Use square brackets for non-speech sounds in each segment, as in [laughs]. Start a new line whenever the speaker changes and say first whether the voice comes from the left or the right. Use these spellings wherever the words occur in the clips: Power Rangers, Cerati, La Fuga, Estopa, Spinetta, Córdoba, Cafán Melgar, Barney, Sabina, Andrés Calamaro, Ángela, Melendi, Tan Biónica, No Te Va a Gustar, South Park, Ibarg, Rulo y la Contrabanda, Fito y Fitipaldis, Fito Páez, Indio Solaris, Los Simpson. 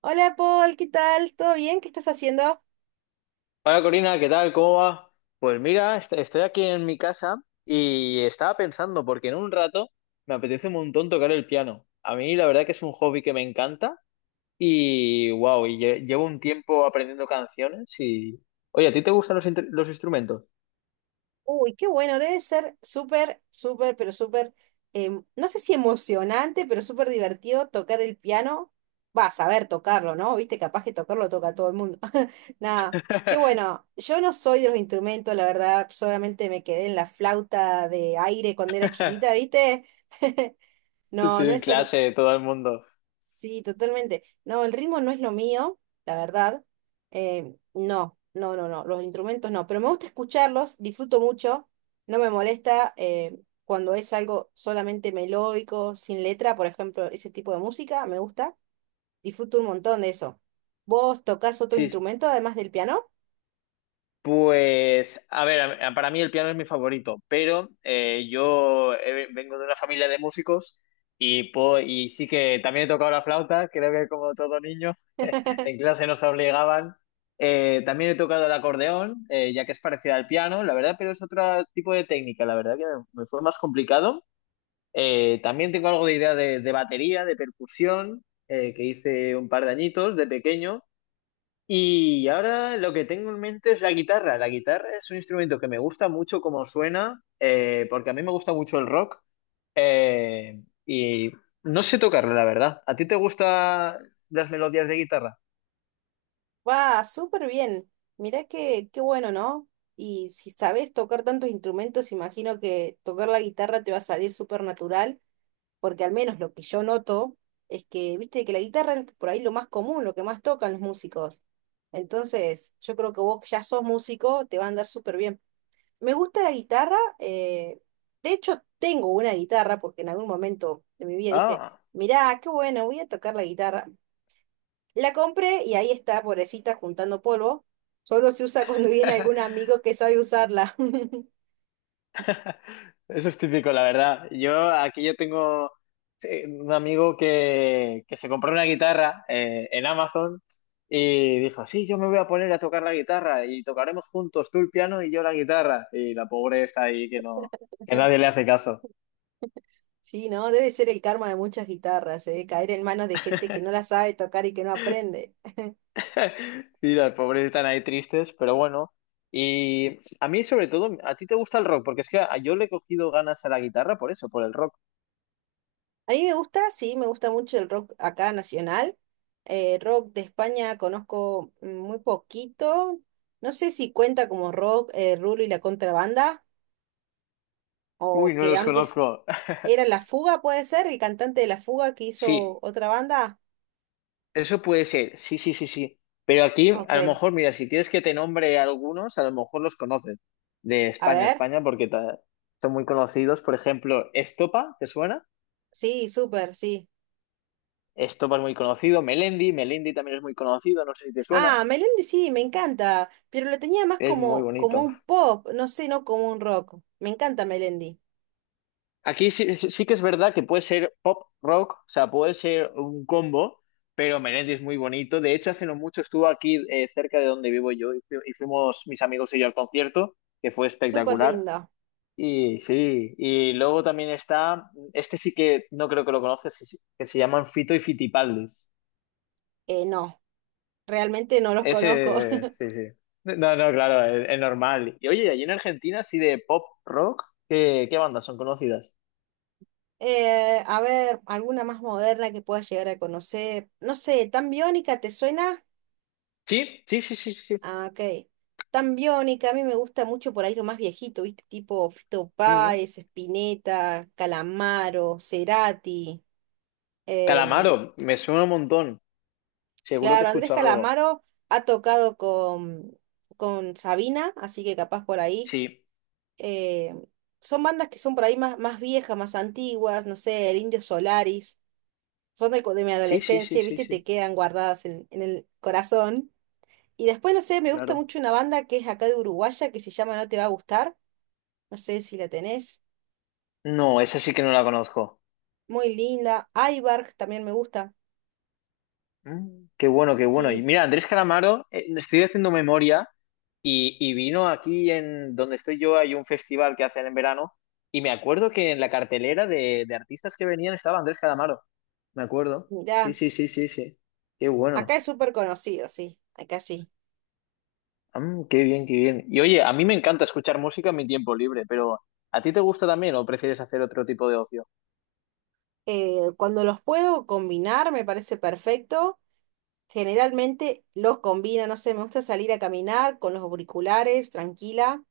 right: Hola Paul, ¿qué tal? ¿Todo bien? ¿Qué estás haciendo?
left: Hola Corina, ¿qué tal? ¿Cómo va? Pues mira, estoy aquí en mi casa y estaba pensando, porque en un rato me apetece un montón tocar el piano. A mí la verdad que es un hobby que me encanta y wow, y llevo un tiempo aprendiendo canciones Oye, ¿a ti te gustan los instrumentos?
right: Uy, qué bueno, debe ser súper, súper, pero súper, no sé si emocionante, pero súper divertido tocar el piano. Va a saber tocarlo, ¿no? Viste, capaz que tocarlo toca todo el mundo. [laughs] Nada, qué
left: [laughs]
right: bueno. Yo no soy de los instrumentos, la verdad, solamente me quedé en la flauta de aire cuando era chiquita, ¿viste? No,
left: Sí,
right: no
left: en
right: es,
left: clase, todo el mundo.
right: Sí, totalmente. No, el ritmo no es lo mío, la verdad. No, no, no, no, los instrumentos no, pero me gusta escucharlos, disfruto mucho, no me molesta cuando es algo solamente melódico, sin letra, por ejemplo, ese tipo de música, me gusta, disfruto un montón de eso. ¿Vos tocás otro
left: Sí.
right: instrumento además del piano?
left: Pues, a ver, para mí el piano es mi favorito, pero yo vengo de una familia de músicos y, y sí que también he tocado la flauta, creo que como todo niño, en clase nos obligaban. También he tocado el acordeón, ya que es parecida al piano, la verdad, pero es otro tipo de técnica, la verdad que me fue más complicado. También tengo algo de idea de batería, de percusión, que hice un par de añitos de pequeño. Y ahora lo que tengo en mente es la guitarra. La guitarra es un instrumento que me gusta mucho como suena, porque a mí me gusta mucho el rock, eh, y no sé tocarlo, la verdad. ¿A ti te gustan las melodías de guitarra?
right: Va, súper bien. Mirá que, qué bueno, ¿no? Y si sabés tocar tantos instrumentos, imagino que tocar la guitarra te va a salir súper natural porque al menos lo que yo noto es que, viste, que la guitarra es por ahí lo más común, lo que más tocan los músicos. Entonces, yo creo que vos que ya sos músico, te va a andar súper bien. Me gusta la guitarra, de hecho tengo una guitarra porque en algún momento de mi vida dije,
left: Ah.
right: mirá, qué bueno, voy a tocar la guitarra. La compré y ahí está, pobrecita, juntando polvo. Solo se usa cuando viene algún amigo que sabe usarla. [laughs]
left: Eso es típico, la verdad. Yo aquí yo tengo sí, un amigo que se compró una guitarra en Amazon y dijo, sí, yo me voy a poner a tocar la guitarra y tocaremos juntos, tú el piano y yo la guitarra. Y la pobre está ahí que no, que nadie le hace caso.
right: Sí, ¿no? Debe ser el karma de muchas guitarras, ¿eh? Caer en manos de gente que no la sabe tocar y que no aprende.
left: [laughs] Y las pobres están ahí tristes, pero bueno. Y a mí sobre todo, a ti te gusta el rock, porque es que yo le he cogido ganas a la guitarra por eso, por el rock.
right: A mí me gusta, sí, me gusta mucho el rock acá nacional. Rock de España conozco mm, muy poquito. No sé si cuenta como rock Rulo y la Contrabanda, o
left: Uy, no
right: que
left: los
right: antes
left: conozco. [laughs]
right: era La Fuga, puede ser, el cantante de La Fuga que
left: Sí.
right: hizo otra banda.
left: Eso puede ser, sí, sí, sí, sí. Pero aquí,
right: Ok,
left: a lo mejor, mira, si quieres que te nombre algunos, a lo mejor los conoces de
right: a
left: España,
right: ver.
left: España, porque son muy conocidos. Por ejemplo, Estopa, ¿te suena?
right: Sí, súper, sí.
left: Estopa es muy conocido. Melendi, Melendi también es muy conocido, no sé si te suena.
right: Ah, Melendi sí, me encanta, pero lo tenía más
left: Es muy
right: como, como
left: bonito.
right: un pop, no sé, no como un rock. Me encanta Melendi,
left: Aquí sí, sí que es verdad que puede ser pop rock, o sea, puede ser un combo, pero Melendi es muy bonito. De hecho, hace no mucho estuvo aquí cerca de donde vivo yo y y fuimos mis amigos y yo al concierto, que fue
right: súper
left: espectacular.
right: lindo.
left: Y sí, y luego también está, este sí que no creo que lo conozcas, que se llaman Fito y Fitipaldis.
right: No, realmente no los conozco.
left: Ese, sí, sí. No, no, claro, es normal. Y oye, allí en Argentina, así de pop rock, ¿qué bandas son conocidas?
right: A ver, alguna más moderna que puedas llegar a conocer. No sé, ¿Tan Biónica te suena?
left: Sí, sí, sí, sí, sí.
right: Ah, ok. Tan Biónica, a mí me gusta mucho por ahí lo más viejito, ¿viste? Tipo Fito
left: Mm.
right: Páez, Spinetta, Calamaro, Cerati. Em,
left: Calamaro, me suena un montón. Seguro que he
right: claro, Andrés
left: escuchado algo.
right: Calamaro ha tocado con Sabina, así que capaz por ahí.
left: Sí,
right: em, Son bandas que son por ahí más, más viejas, más antiguas, no sé, el Indio Solaris. Son de, de mi
left: sí, sí, sí,
right: adolescencia,
left: sí,
right: ¿viste? Te
left: sí,
right: quedan guardadas en el corazón. Y después, no sé, me gusta
left: claro.
right: mucho una banda que es acá de Uruguaya que se llama No Te Va a Gustar. No sé si la tenés.
left: No, esa sí que no la conozco.
right: Muy linda. Ibarg también me gusta.
left: Mm, qué bueno, qué bueno. Y
right: Sí,
left: mira, Andrés Calamaro, estoy haciendo memoria y vino aquí en donde estoy yo, hay un festival que hacen en verano y me acuerdo que en la cartelera de artistas que venían estaba Andrés Calamaro. Me acuerdo. Sí,
right: mirá.
left: sí, sí, sí, sí. Qué
right: Acá
left: bueno.
right: es súper conocido, sí. Acá sí.
left: Mm, qué bien, qué bien. Y oye, a mí me encanta escuchar música en mi tiempo libre, pero ¿a ti te gusta también o prefieres hacer otro tipo de ocio?
right: Cuando los puedo combinar me parece perfecto. Generalmente los combina, no sé, me gusta salir a caminar con los auriculares, tranquila.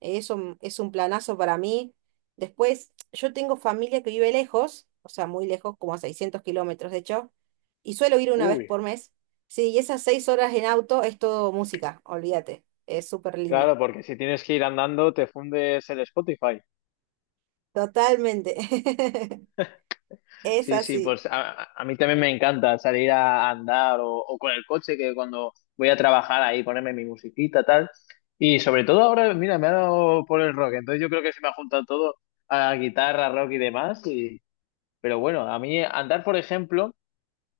right: Eso es un planazo para mí. Después, yo tengo familia que vive lejos, o sea, muy lejos, como a 600 kilómetros de hecho, y suelo ir una vez
left: Uy,
right: por mes. Sí, y esas 6 horas en auto es todo música, olvídate, es súper lindo.
left: claro, porque si tienes que ir andando, te fundes el Spotify.
right: Totalmente. [laughs] Es
left: Sí, sí,
right: así.
left: pues a mí también me encanta salir a andar o con el coche, que cuando voy a trabajar ahí ponerme mi musiquita, tal. Y sobre todo ahora, mira, me ha dado por el rock, entonces yo creo que se me ha juntado todo a guitarra, rock y demás. Pero bueno, a mí andar, por ejemplo,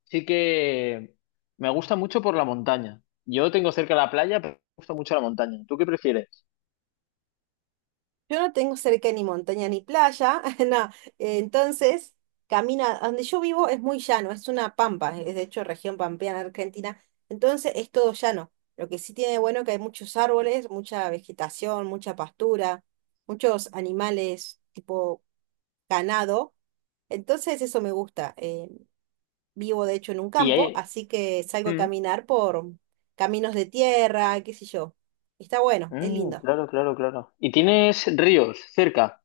left: sí que me gusta mucho por la montaña. Yo tengo cerca la playa, pero me gusta mucho la montaña. ¿Tú qué prefieres?
right: Yo no tengo cerca ni montaña ni playa, [laughs] no. Entonces, camina, donde yo vivo es muy llano, es una pampa, es de hecho región pampeana argentina, entonces es todo llano. Lo que sí tiene de bueno que hay muchos árboles, mucha vegetación, mucha pastura, muchos animales tipo ganado. Entonces eso me gusta. Vivo de hecho en un
left: Y
right: campo,
left: ahí...
right: así que salgo a
left: Mm,
right: caminar por caminos de tierra, qué sé yo. Está bueno, es
left: mm,
right: lindo.
left: claro, claro, claro. ¿Y tienes ríos cerca?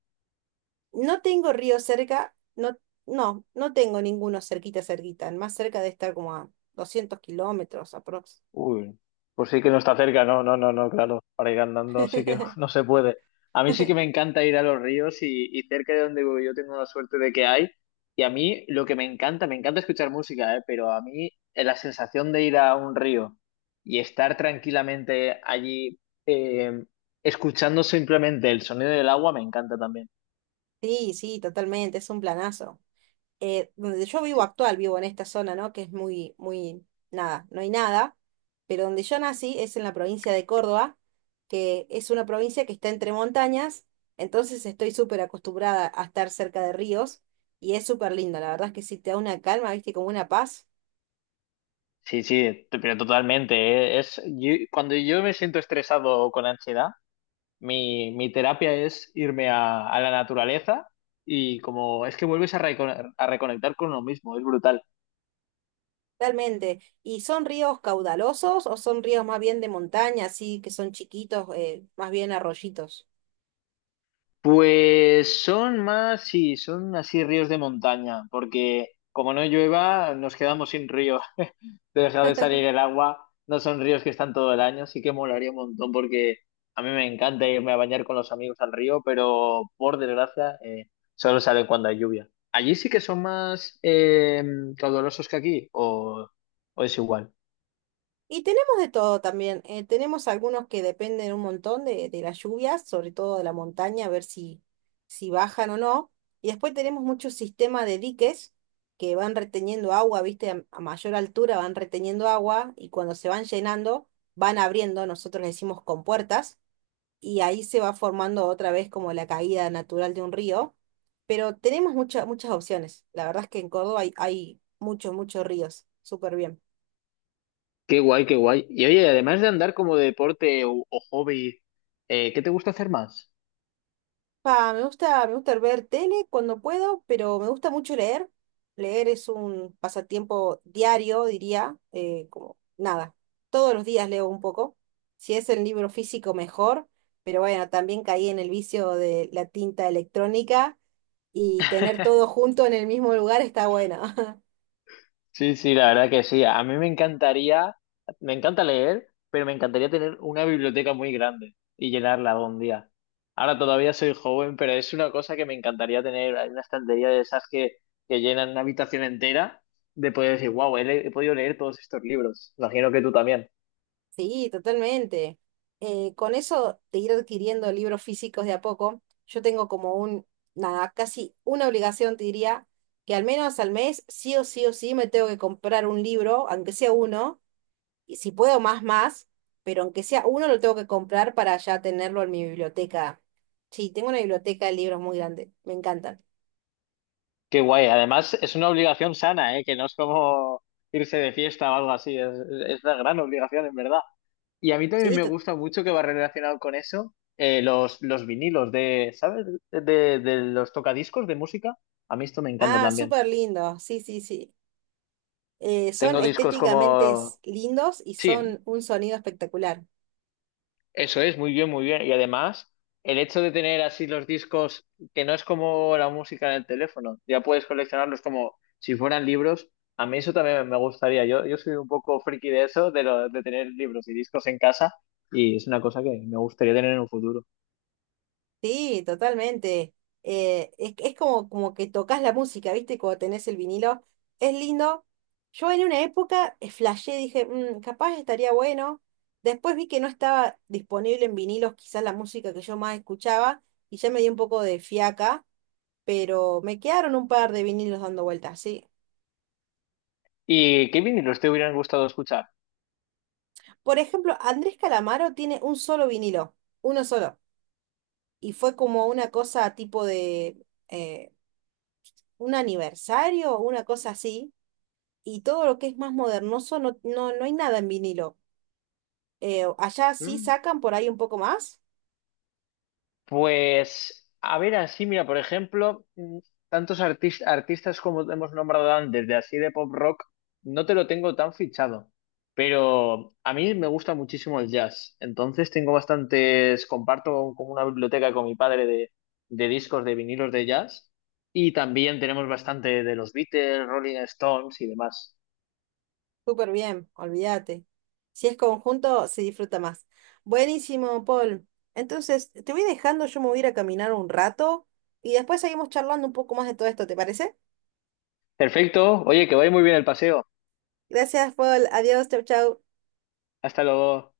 right: No tengo río cerca, no, no, no tengo ninguno cerquita, cerquita. El más cerca de estar como a 200 kilómetros aprox.
left: Uy, pues sí que no está cerca, no, no, no, no, claro, para ir andando sí que [laughs] no, no
right: [laughs]
left: se puede. A mí sí que me encanta ir a los ríos y cerca de donde vivo yo tengo la suerte de que hay. Y a mí lo que me encanta escuchar música, ¿eh? Pero a mí la sensación de ir a un río y estar tranquilamente allí eh, escuchando simplemente el sonido del agua me encanta también.
right: Sí, sí, totalmente, es un planazo. Donde yo vivo
left: Sí,
right: actual, vivo en esta zona, ¿no? Que es muy, muy, nada, no hay nada, pero donde yo nací es en la provincia de Córdoba, que es una provincia que está entre montañas, entonces estoy súper acostumbrada a estar cerca de ríos y es súper lindo, la verdad es que sí, te da una calma, viste, como una paz.
left: sí, sí, pero totalmente. ¿Eh? Cuando yo me siento estresado o con ansiedad, mi terapia es irme a la naturaleza y como es que vuelves a, a reconectar con uno mismo, es brutal.
right: Totalmente. ¿Y son ríos caudalosos o son ríos más bien de montaña, así que son chiquitos, más bien arroyitos?
left: Pues son más, sí, son así ríos de montaña, porque como no llueva, nos quedamos sin río. [laughs] Te deja de salir el agua, no son ríos que están todo el año, sí que molaría un montón porque a mí me encanta irme a bañar con los amigos al río, pero por desgracia solo salen cuando hay lluvia. Allí sí que son más caudalosos que aquí, o es igual.
right: Y tenemos de todo también. Tenemos algunos que dependen un montón de las lluvias, sobre todo de la montaña, a ver si, si bajan o no. Y después tenemos muchos sistemas de diques que van reteniendo agua, ¿viste? A mayor altura van reteniendo agua y cuando se van llenando van abriendo, nosotros le decimos compuertas y ahí se va formando otra vez como la caída natural de un río, pero tenemos muchas opciones. La verdad es que en Córdoba hay, hay muchos, muchos ríos. Súper bien.
left: Qué guay, qué guay. Y oye, además de andar como deporte o hobby, ¿qué te gusta hacer más?
right: Pa, me gusta ver tele cuando puedo, pero me gusta mucho leer. Leer es un pasatiempo diario, diría, como nada. Todos los días leo un poco. Si es el libro físico, mejor. Pero bueno, también caí en el vicio de la tinta electrónica y tener todo junto en el mismo lugar está bueno. [laughs]
left: Sí, sí, la verdad que sí. A mí me encantaría, me encanta leer, pero me encantaría tener una biblioteca muy grande y llenarla algún día. Ahora todavía soy joven, pero es una cosa que me encantaría tener. Hay una estantería de esas que llenan una habitación entera de poder decir, wow, he podido leer todos estos libros. Imagino que tú también.
right: Sí, totalmente. Con eso de ir adquiriendo libros físicos de a poco, yo tengo como nada, casi una obligación, te diría, que al menos al mes, sí o sí o sí, me tengo que comprar un libro, aunque sea uno, y si puedo más, más, pero aunque sea uno, lo tengo que comprar para ya tenerlo en mi biblioteca. Sí, tengo una biblioteca de libros muy grande, me encantan.
left: Qué guay. Además, es una obligación sana, ¿eh? Que no es como irse de fiesta o algo así. Es una gran obligación, en verdad. Y a mí también
right: Sí,
left: me gusta mucho que va relacionado con eso, los vinilos de, ¿sabes? De los tocadiscos de música. A mí esto me encanta
right: ah,
left: también.
right: súper lindo, sí, sí, sí. Son
left: Tengo discos
right: estéticamente
left: como...
right: lindos y
left: Sí,
right: son un sonido espectacular.
left: eso es, muy bien, muy bien. Y además, el hecho de tener así los discos, que no es como la música en el teléfono, ya puedes coleccionarlos como si fueran libros. A mí eso también me gustaría. Yo soy un poco friki de eso, de tener libros y discos en casa, y es una cosa que me gustaría tener en un futuro.
right: Sí, totalmente. Es como, como que tocas la música, ¿viste? Cuando tenés el vinilo. Es lindo. Yo en una época flashé, dije, "Mm, capaz estaría bueno. Después vi que no estaba disponible en vinilos quizás la música que yo más escuchaba y ya me dio un poco de fiaca, pero me quedaron un par de vinilos dando vueltas, sí.
left: ¿Y qué vinilos te hubieran gustado escuchar?
right: Por ejemplo, Andrés Calamaro tiene un solo vinilo, uno solo. Y fue como una cosa tipo de un aniversario una cosa así y todo lo que es más modernoso, no, no, no hay nada en vinilo. Allá sí
left: Mm,
right: sacan por ahí un poco más.
left: pues, a ver, así, mira, por ejemplo, mm, tantos artistas como hemos nombrado antes, de así de pop rock, no te lo tengo tan fichado, pero a mí me gusta muchísimo el jazz, entonces tengo bastantes, comparto como una biblioteca con mi padre de discos de vinilos de jazz y también tenemos bastante de los Beatles, Rolling Stones y demás.
right: Súper bien, olvídate. Si es conjunto, se disfruta más. Buenísimo, Paul. Entonces, te voy dejando, yo me voy a ir a caminar un rato y después seguimos charlando un poco más de todo esto, ¿te parece?
left: Perfecto, oye, que vaya muy bien el paseo.
right: Gracias, Paul. Adiós, chau, chau.
left: Hasta luego.